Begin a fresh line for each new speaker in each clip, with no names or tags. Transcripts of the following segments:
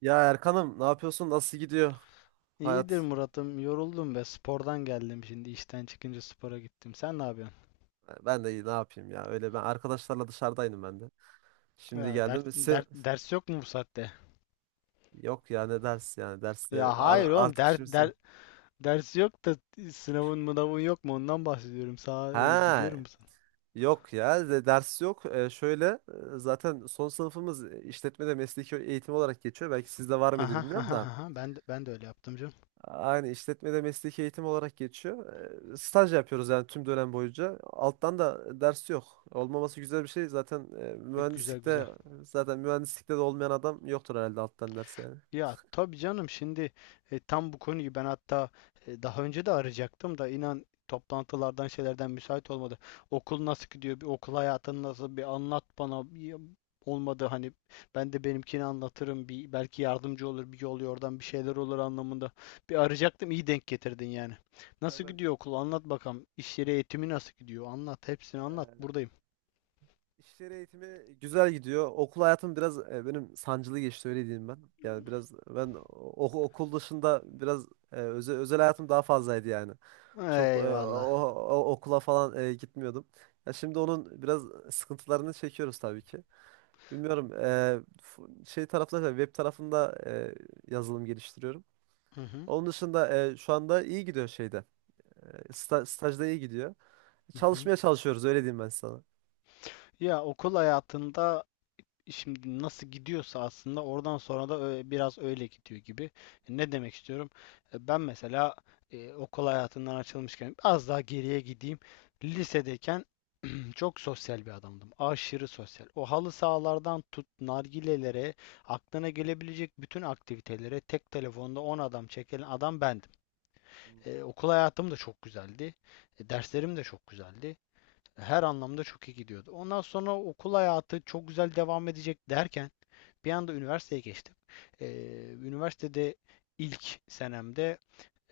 Ya Erkan'ım, ne yapıyorsun? Nasıl gidiyor
İyidir
hayat?
Murat'ım. Yoruldum be. Spordan geldim şimdi. İşten çıkınca spora gittim. Sen ne yapıyorsun?
Ben de iyi, ne yapayım ya. Öyle, ben arkadaşlarla dışarıdaydım ben de.
Ya
Şimdi geldim. Se
ders yok mu bu saatte?
yok ya, ne ders yani derste
Ya hayır oğlum.
artık şimdi.
Ders yok da sınavın mınavın yok mu? Ondan bahsediyorum.
Ha,
Biliyorum musun?
yok ya ders yok. Şöyle, zaten son sınıfımız işletmede mesleki eğitim olarak geçiyor. Belki sizde var mıydı,
Aha
bilmiyorum
aha
da.
aha. Ben de öyle yaptım canım.
Aynı, işletmede mesleki eğitim olarak geçiyor. Staj yapıyoruz yani, tüm dönem boyunca. Alttan da ders yok. Olmaması güzel bir şey. Zaten eee,
Güzel
mühendislikte
güzel.
zaten mühendislikte de olmayan adam yoktur herhalde alttan ders yani.
Ya tabii canım şimdi tam bu konuyu ben hatta daha önce de arayacaktım da inan, toplantılardan şeylerden müsait olmadı. Okul nasıl gidiyor? Bir okul hayatın nasıl? Bir anlat bana. Olmadı hani, ben de benimkini anlatırım. Bir belki yardımcı olur, bir yol yordan bir şeyler olur anlamında. Bir arayacaktım, iyi denk getirdin yani. Nasıl
Hemen
gidiyor okul? Anlat bakalım. İş yeri eğitimi nasıl gidiyor? Anlat, hepsini anlat.
eee
Buradayım.
iş yeri eğitimi güzel gidiyor. Okul hayatım biraz benim sancılı geçti, öyle diyeyim ben. Yani biraz ben okul dışında biraz özel hayatım daha fazlaydı yani. Çok
Eyvallah.
okula falan gitmiyordum. Ya, şimdi onun biraz sıkıntılarını çekiyoruz tabii ki. Bilmiyorum, şey tarafında, web tarafında, yazılım geliştiriyorum.
Hı hı.
Onun dışında şu anda iyi gidiyor şeyde. Stajda iyi gidiyor.
Hı hı.
Çalışmaya çalışıyoruz, öyle diyeyim ben sana.
Ya okul hayatında şimdi nasıl gidiyorsa aslında oradan sonra da biraz öyle gidiyor gibi. Ne demek istiyorum? Ben mesela okul hayatından açılmışken az daha geriye gideyim. Lisedeyken çok sosyal bir adamdım. Aşırı sosyal. O halı sahalardan tut nargilelere, aklına gelebilecek bütün aktivitelere tek telefonda 10 adam çekilen adam bendim. Okul hayatım da çok güzeldi. Derslerim de çok güzeldi. Her anlamda çok iyi gidiyordu. Ondan sonra okul hayatı çok güzel devam edecek derken bir anda üniversiteye geçtim. Ee, Üniversitede ilk senemde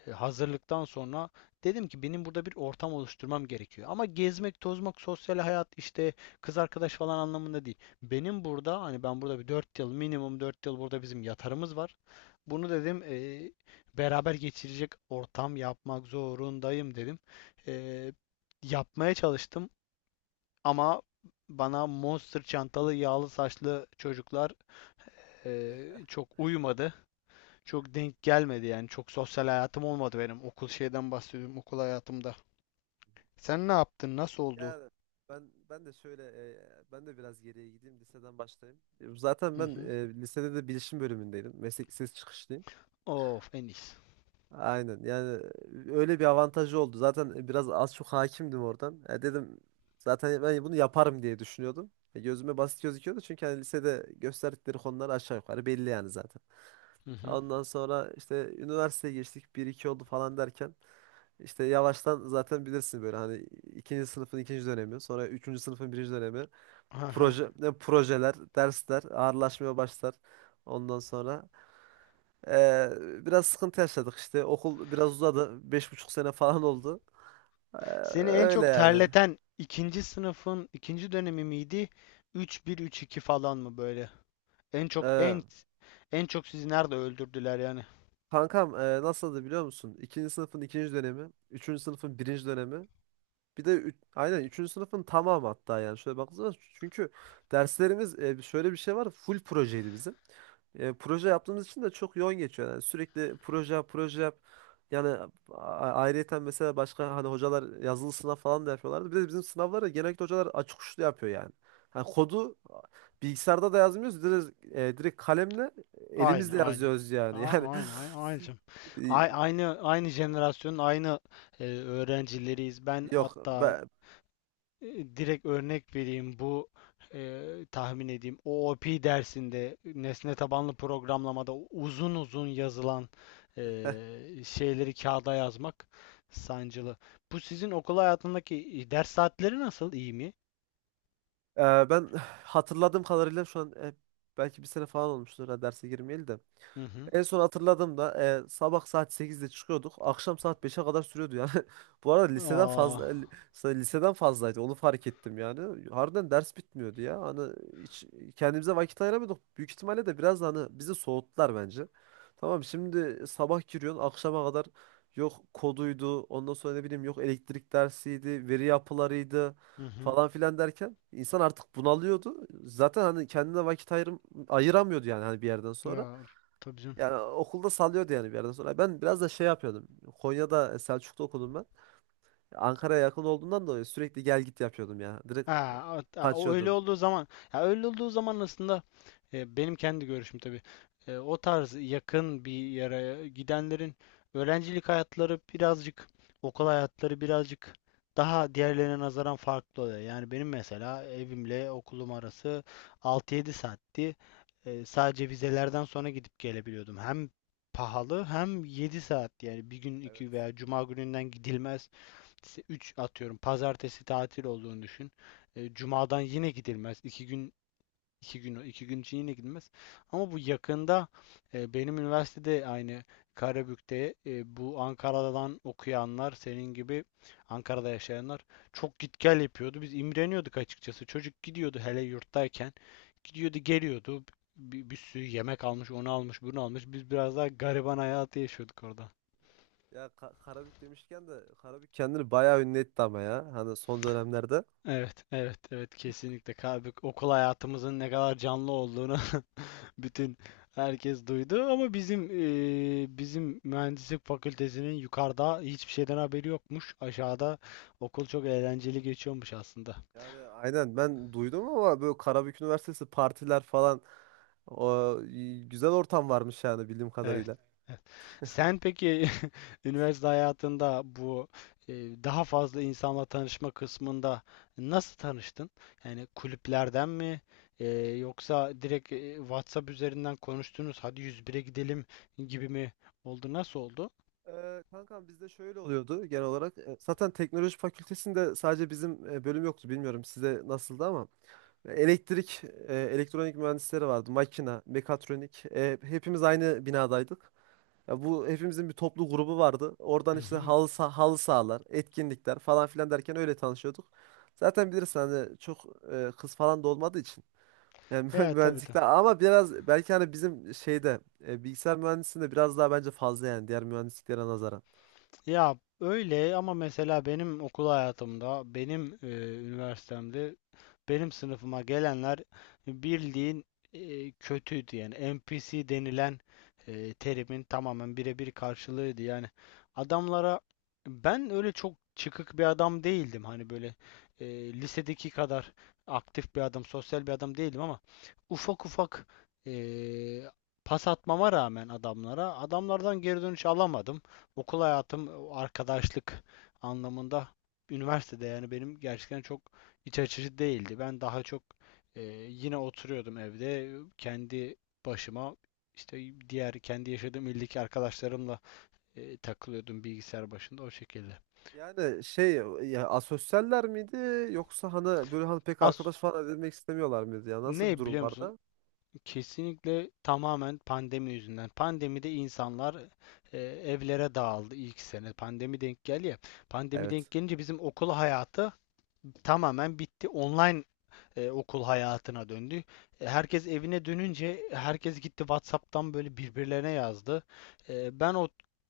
hazırlıktan sonra dedim ki benim burada bir ortam oluşturmam gerekiyor. Ama gezmek, tozmak, sosyal hayat işte, kız arkadaş falan anlamında değil. Benim burada hani, ben burada bir 4 yıl, minimum 4 yıl burada bizim yatarımız var. Bunu dedim beraber geçirecek ortam yapmak zorundayım dedim. E, Yapmaya çalıştım. Ama bana monster çantalı, yağlı saçlı çocuklar çok uyumadı. Çok denk gelmedi yani. Çok sosyal hayatım olmadı benim. Okul, şeyden bahsediyorum, okul hayatımda. Sen ne yaptın? Nasıl oldu?
Yani, ben de şöyle, ben de biraz geriye gideyim, liseden başlayayım. Zaten
Hı
ben
hı.
lisede de bilişim bölümündeydim. Meslek lisesi çıkışlıyım.
Of.
Aynen yani, öyle bir avantajı oldu. Zaten biraz az çok hakimdim oradan. Ya dedim, zaten ben bunu yaparım diye düşünüyordum. Gözüme basit gözüküyordu çünkü hani lisede gösterdikleri konular aşağı yukarı belli yani zaten.
Hı hı.
Ondan sonra işte üniversiteye geçtik, bir iki oldu falan derken işte yavaştan, zaten bilirsin böyle hani, ikinci sınıfın ikinci dönemi, sonra üçüncü sınıfın birinci dönemi,
Aha.
proje, ne projeler, dersler ağırlaşmaya başlar. Ondan sonra ee, biraz sıkıntı yaşadık işte. Okul biraz uzadı. 5,5 sene falan oldu. Ee,
Seni en
Öyle
çok
yani.
terleten ikinci sınıfın ikinci dönemi miydi? Üç bir, üç iki falan mı böyle? En çok
Ee,
en en çok sizi nerede öldürdüler yani?
Kankam, nasıldı biliyor musun? İkinci sınıfın ikinci dönemi. Üçüncü sınıfın birinci dönemi. Bir de aynen üçüncü sınıfın tamamı hatta. Yani şöyle baktığınız zaman, çünkü derslerimiz, şöyle bir şey var, full projeydi bizim. Proje yaptığımız için de çok yoğun geçiyor. Yani sürekli proje yap, proje yap. Yani ayrıyeten mesela başka hani hocalar yazılı sınav falan da yapıyorlardı. Bir de bizim sınavları genellikle hocalar açık uçlu yapıyor yani. Hani kodu bilgisayarda da yazmıyoruz. Direkt kalemle,
Aynı,
elimizle
aynı.
yazıyoruz yani.
Aynı, aynı, aynı, canım. A-
Yani
aynı, aynı jenerasyonun aynı öğrencileriyiz.
e,
Ben
yok.
hatta direkt örnek vereyim, bu tahmin edeyim. O OOP dersinde, nesne tabanlı programlamada uzun uzun yazılan şeyleri kağıda yazmak sancılı. Bu sizin okul hayatındaki ders saatleri nasıl? İyi mi?
Ee, Ben hatırladığım kadarıyla şu an belki bir sene falan olmuştur ha derse girmeyeli de.
Hı hı.
En son hatırladığımda sabah saat 8'de çıkıyorduk. Akşam saat 5'e kadar sürüyordu yani. Bu arada
Aa,
liseden fazlaydı. Onu fark ettim yani. Harbiden ders bitmiyordu ya. Hani hiç kendimize vakit ayıramıyorduk. Büyük ihtimalle de biraz da hani bizi soğuttular bence. Tamam, şimdi sabah giriyorsun akşama kadar, yok koduydu, ondan sonra ne bileyim, yok elektrik dersiydi, veri yapılarıydı
hı hı.
falan filan derken insan artık bunalıyordu. Zaten hani kendine vakit ayıramıyordu yani, hani bir yerden sonra.
Ya, tabii canım.
Yani okulda sallıyordu yani bir yerden sonra. Ben biraz da şey yapıyordum. Konya'da, Selçuk'ta okudum ben. Ankara'ya yakın olduğundan dolayı sürekli gel git yapıyordum ya. Direkt
Ha, a- a- o öyle
kaçıyordum.
olduğu zaman ya öyle olduğu zaman aslında, benim kendi görüşüm tabii. O tarz yakın bir yere gidenlerin öğrencilik hayatları birazcık, okul hayatları birazcık daha diğerlerine nazaran farklı oluyor. Yani benim mesela evimle okulum arası 6-7 saatti. Sadece vizelerden sonra gidip gelebiliyordum. Hem pahalı hem 7 saat, yani bir gün,
Evet.
iki, veya cuma gününden gidilmez, üç, atıyorum pazartesi tatil olduğunu düşün. Cumadan yine gidilmez. İki gün için yine gidilmez. Ama bu yakında benim üniversitede aynı Karabük'te, bu Ankara'dan okuyanlar, senin gibi Ankara'da yaşayanlar çok git gel yapıyordu. Biz imreniyorduk açıkçası. Çocuk gidiyordu hele yurttayken. Gidiyordu, geliyordu. Bir sürü yemek almış, onu almış, bunu almış. Biz biraz daha gariban hayatı yaşıyorduk orada.
Ya Karabük demişken de, Karabük kendini bayağı ünlü etti ama ya. Hani son dönemlerde.
Evet, evet, evet, kesinlikle. Okul hayatımızın ne kadar canlı olduğunu bütün herkes duydu, ama bizim mühendislik fakültesinin yukarıda hiçbir şeyden haberi yokmuş. Aşağıda okul çok eğlenceli geçiyormuş aslında.
Yani aynen, ben duydum ama, böyle Karabük Üniversitesi partiler falan, güzel ortam varmış yani bildiğim
Evet.
kadarıyla.
Evet. Sen peki üniversite hayatında bu, e, daha fazla insanla tanışma kısmında nasıl tanıştın? Yani kulüplerden mi, yoksa direkt WhatsApp üzerinden konuştunuz, hadi 101'e gidelim gibi mi oldu? Nasıl oldu?
Kankam, bizde şöyle oluyordu genel olarak. Zaten teknoloji fakültesinde sadece bizim bölüm yoktu. Bilmiyorum size nasıldı ama elektrik, elektronik mühendisleri vardı. Makina, mekatronik. Hepimiz aynı binadaydık. Ya bu, hepimizin bir toplu grubu vardı. Oradan
Hı
işte
hı.
halı sahalar, etkinlikler falan filan derken öyle tanışıyorduk. Zaten bilirsin hani, çok kız falan da olmadığı için. Yani
Evet, tabii.
mühendislikte, ama biraz belki hani bizim şeyde, bilgisayar mühendisliğinde biraz daha bence fazla yani, diğer mühendisliklere nazaran.
Ya öyle ama, mesela benim okul hayatımda, benim üniversitemde, benim sınıfıma gelenler bildiğin kötüydü. Yani NPC denilen terimin tamamen birebir karşılığıydı yani adamlara. Ben öyle çok çıkık bir adam değildim, hani böyle lisedeki kadar aktif bir adam, sosyal bir adam değildim ama ufak ufak e, pas atmama rağmen adamlara, adamlardan geri dönüş alamadım. Okul hayatım, arkadaşlık anlamında üniversitede yani benim gerçekten çok iç açıcı değildi. Ben daha çok e, yine oturuyordum evde kendi başıma, işte diğer kendi yaşadığım ildeki arkadaşlarımla takılıyordum bilgisayar başında o şekilde.
Yani şey, ya asosyaller miydi, yoksa hani böyle hani pek
Az,
arkadaş falan edinmek istemiyorlar mıydı ya? Nasıl bir
ne
durum
biliyor musun?
vardı?
Kesinlikle tamamen pandemi yüzünden. Pandemide insanlar evlere dağıldı ilk sene. Pandemi denk geldi ya. Pandemi
Evet.
denk gelince bizim okul hayatı tamamen bitti. Online okul hayatına döndü. Herkes evine dönünce herkes gitti, WhatsApp'tan böyle birbirlerine yazdı. Ben o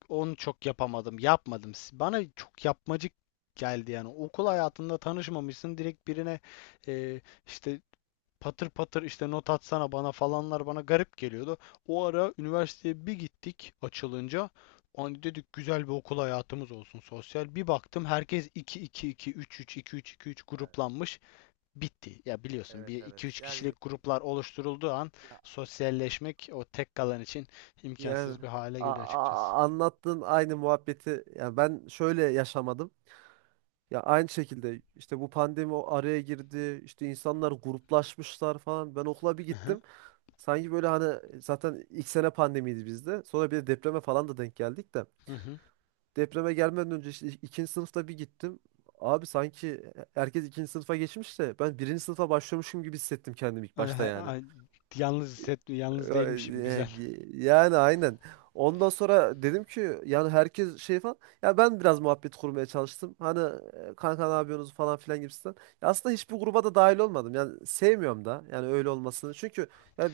onu çok yapamadım, yapmadım. Bana çok yapmacık geldi yani. Okul
Ya
hayatında tanışmamışsın, direkt birine e, işte patır patır işte not atsana bana falanlar bana garip geliyordu. O ara üniversiteye bir gittik açılınca. Hani dedik, güzel bir okul hayatımız olsun, sosyal. Bir baktım, herkes iki iki, iki üç, üç iki, üç iki, üç
e,
gruplanmış, bitti. Ya biliyorsun,
evet,
bir
evet.
iki üç
Yani
kişilik gruplar oluşturulduğu an
ya,
sosyalleşmek o tek kalan için
yani
imkansız bir hale geliyor açıkçası.
anlattığın aynı muhabbeti ya, ben şöyle yaşamadım. Ya aynı şekilde işte, bu pandemi o araya girdi. İşte insanlar gruplaşmışlar falan. Ben okula bir
Hı hı.
gittim. Sanki böyle hani, zaten ilk sene pandemiydi bizde. Sonra bir de depreme falan da denk geldik de.
Hı hı.
Depreme gelmeden önce işte ikinci sınıfta bir gittim. Abi sanki herkes ikinci sınıfa geçmiş de ben birinci sınıfa başlıyormuşum gibi hissettim kendimi ilk
Ay,
başta
ay,
yani.
ay, yalnız hisset, yalnız değilmişim. Güzel.
Yani aynen. Ondan sonra dedim ki yani, herkes şey falan. Ya ben biraz muhabbet kurmaya çalıştım. Hani, kanka ne yapıyorsunuz falan filan gibisinden. Ya aslında hiçbir gruba da dahil olmadım. Yani sevmiyorum da yani öyle olmasını. Çünkü ya,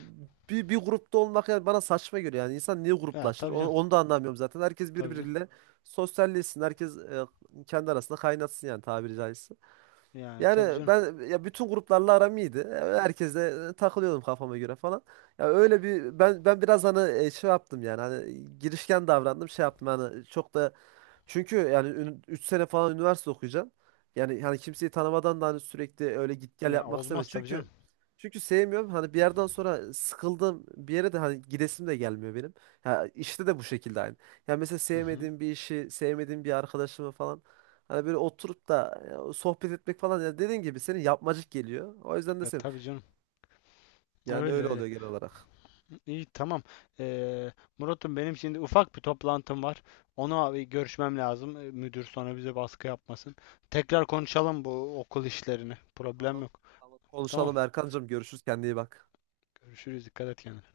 bir grupta olmak yani, bana saçma geliyor. Yani insan niye
Ya
gruplaşır?
tabii
Onu,
canım.
onu da anlamıyorum zaten. Herkes
Tabii canım.
birbiriyle sosyalleşsin. Herkes kendi arasında kaynatsın yani, tabiri caizse.
Yani tabii
Yani
canım.
ben ya, bütün gruplarla aram iyiydi. Herkesle takılıyordum kafama göre falan. Ya öyle bir, ben biraz hani şey yaptım yani, hani girişken davrandım, şey yaptım hani, çok da, çünkü yani 3 sene falan üniversite okuyacaksın. Yani hani kimseyi tanımadan da hani sürekli öyle git gel
Ya
yapmak
olmaz
istemiyorum.
tabii canım.
Çünkü sevmiyorum. Hani bir yerden sonra sıkıldım, bir yere de hani gidesim de gelmiyor benim. Ha, işte de bu şekilde aynı. Yani mesela
Hı hı.
sevmediğim bir işi, sevmediğim bir arkadaşımı falan hani böyle oturup da ya, sohbet etmek falan, ya dediğin gibi, senin yapmacık geliyor. O yüzden de
Ya
sevmiyorum.
tabii canım.
Yani
Öyle
öyle
öyle.
oluyor genel olarak.
İyi, tamam. Ee, Murat'ım, benim şimdi ufak bir toplantım var. Ona bir görüşmem lazım. Müdür sonra bize baskı yapmasın. Tekrar konuşalım bu okul işlerini. Problem
Tamam,
yok.
tamam.
Tamam.
Konuşalım Erkancığım. Görüşürüz. Kendine iyi bak.
Görüşürüz. Dikkat et kendine.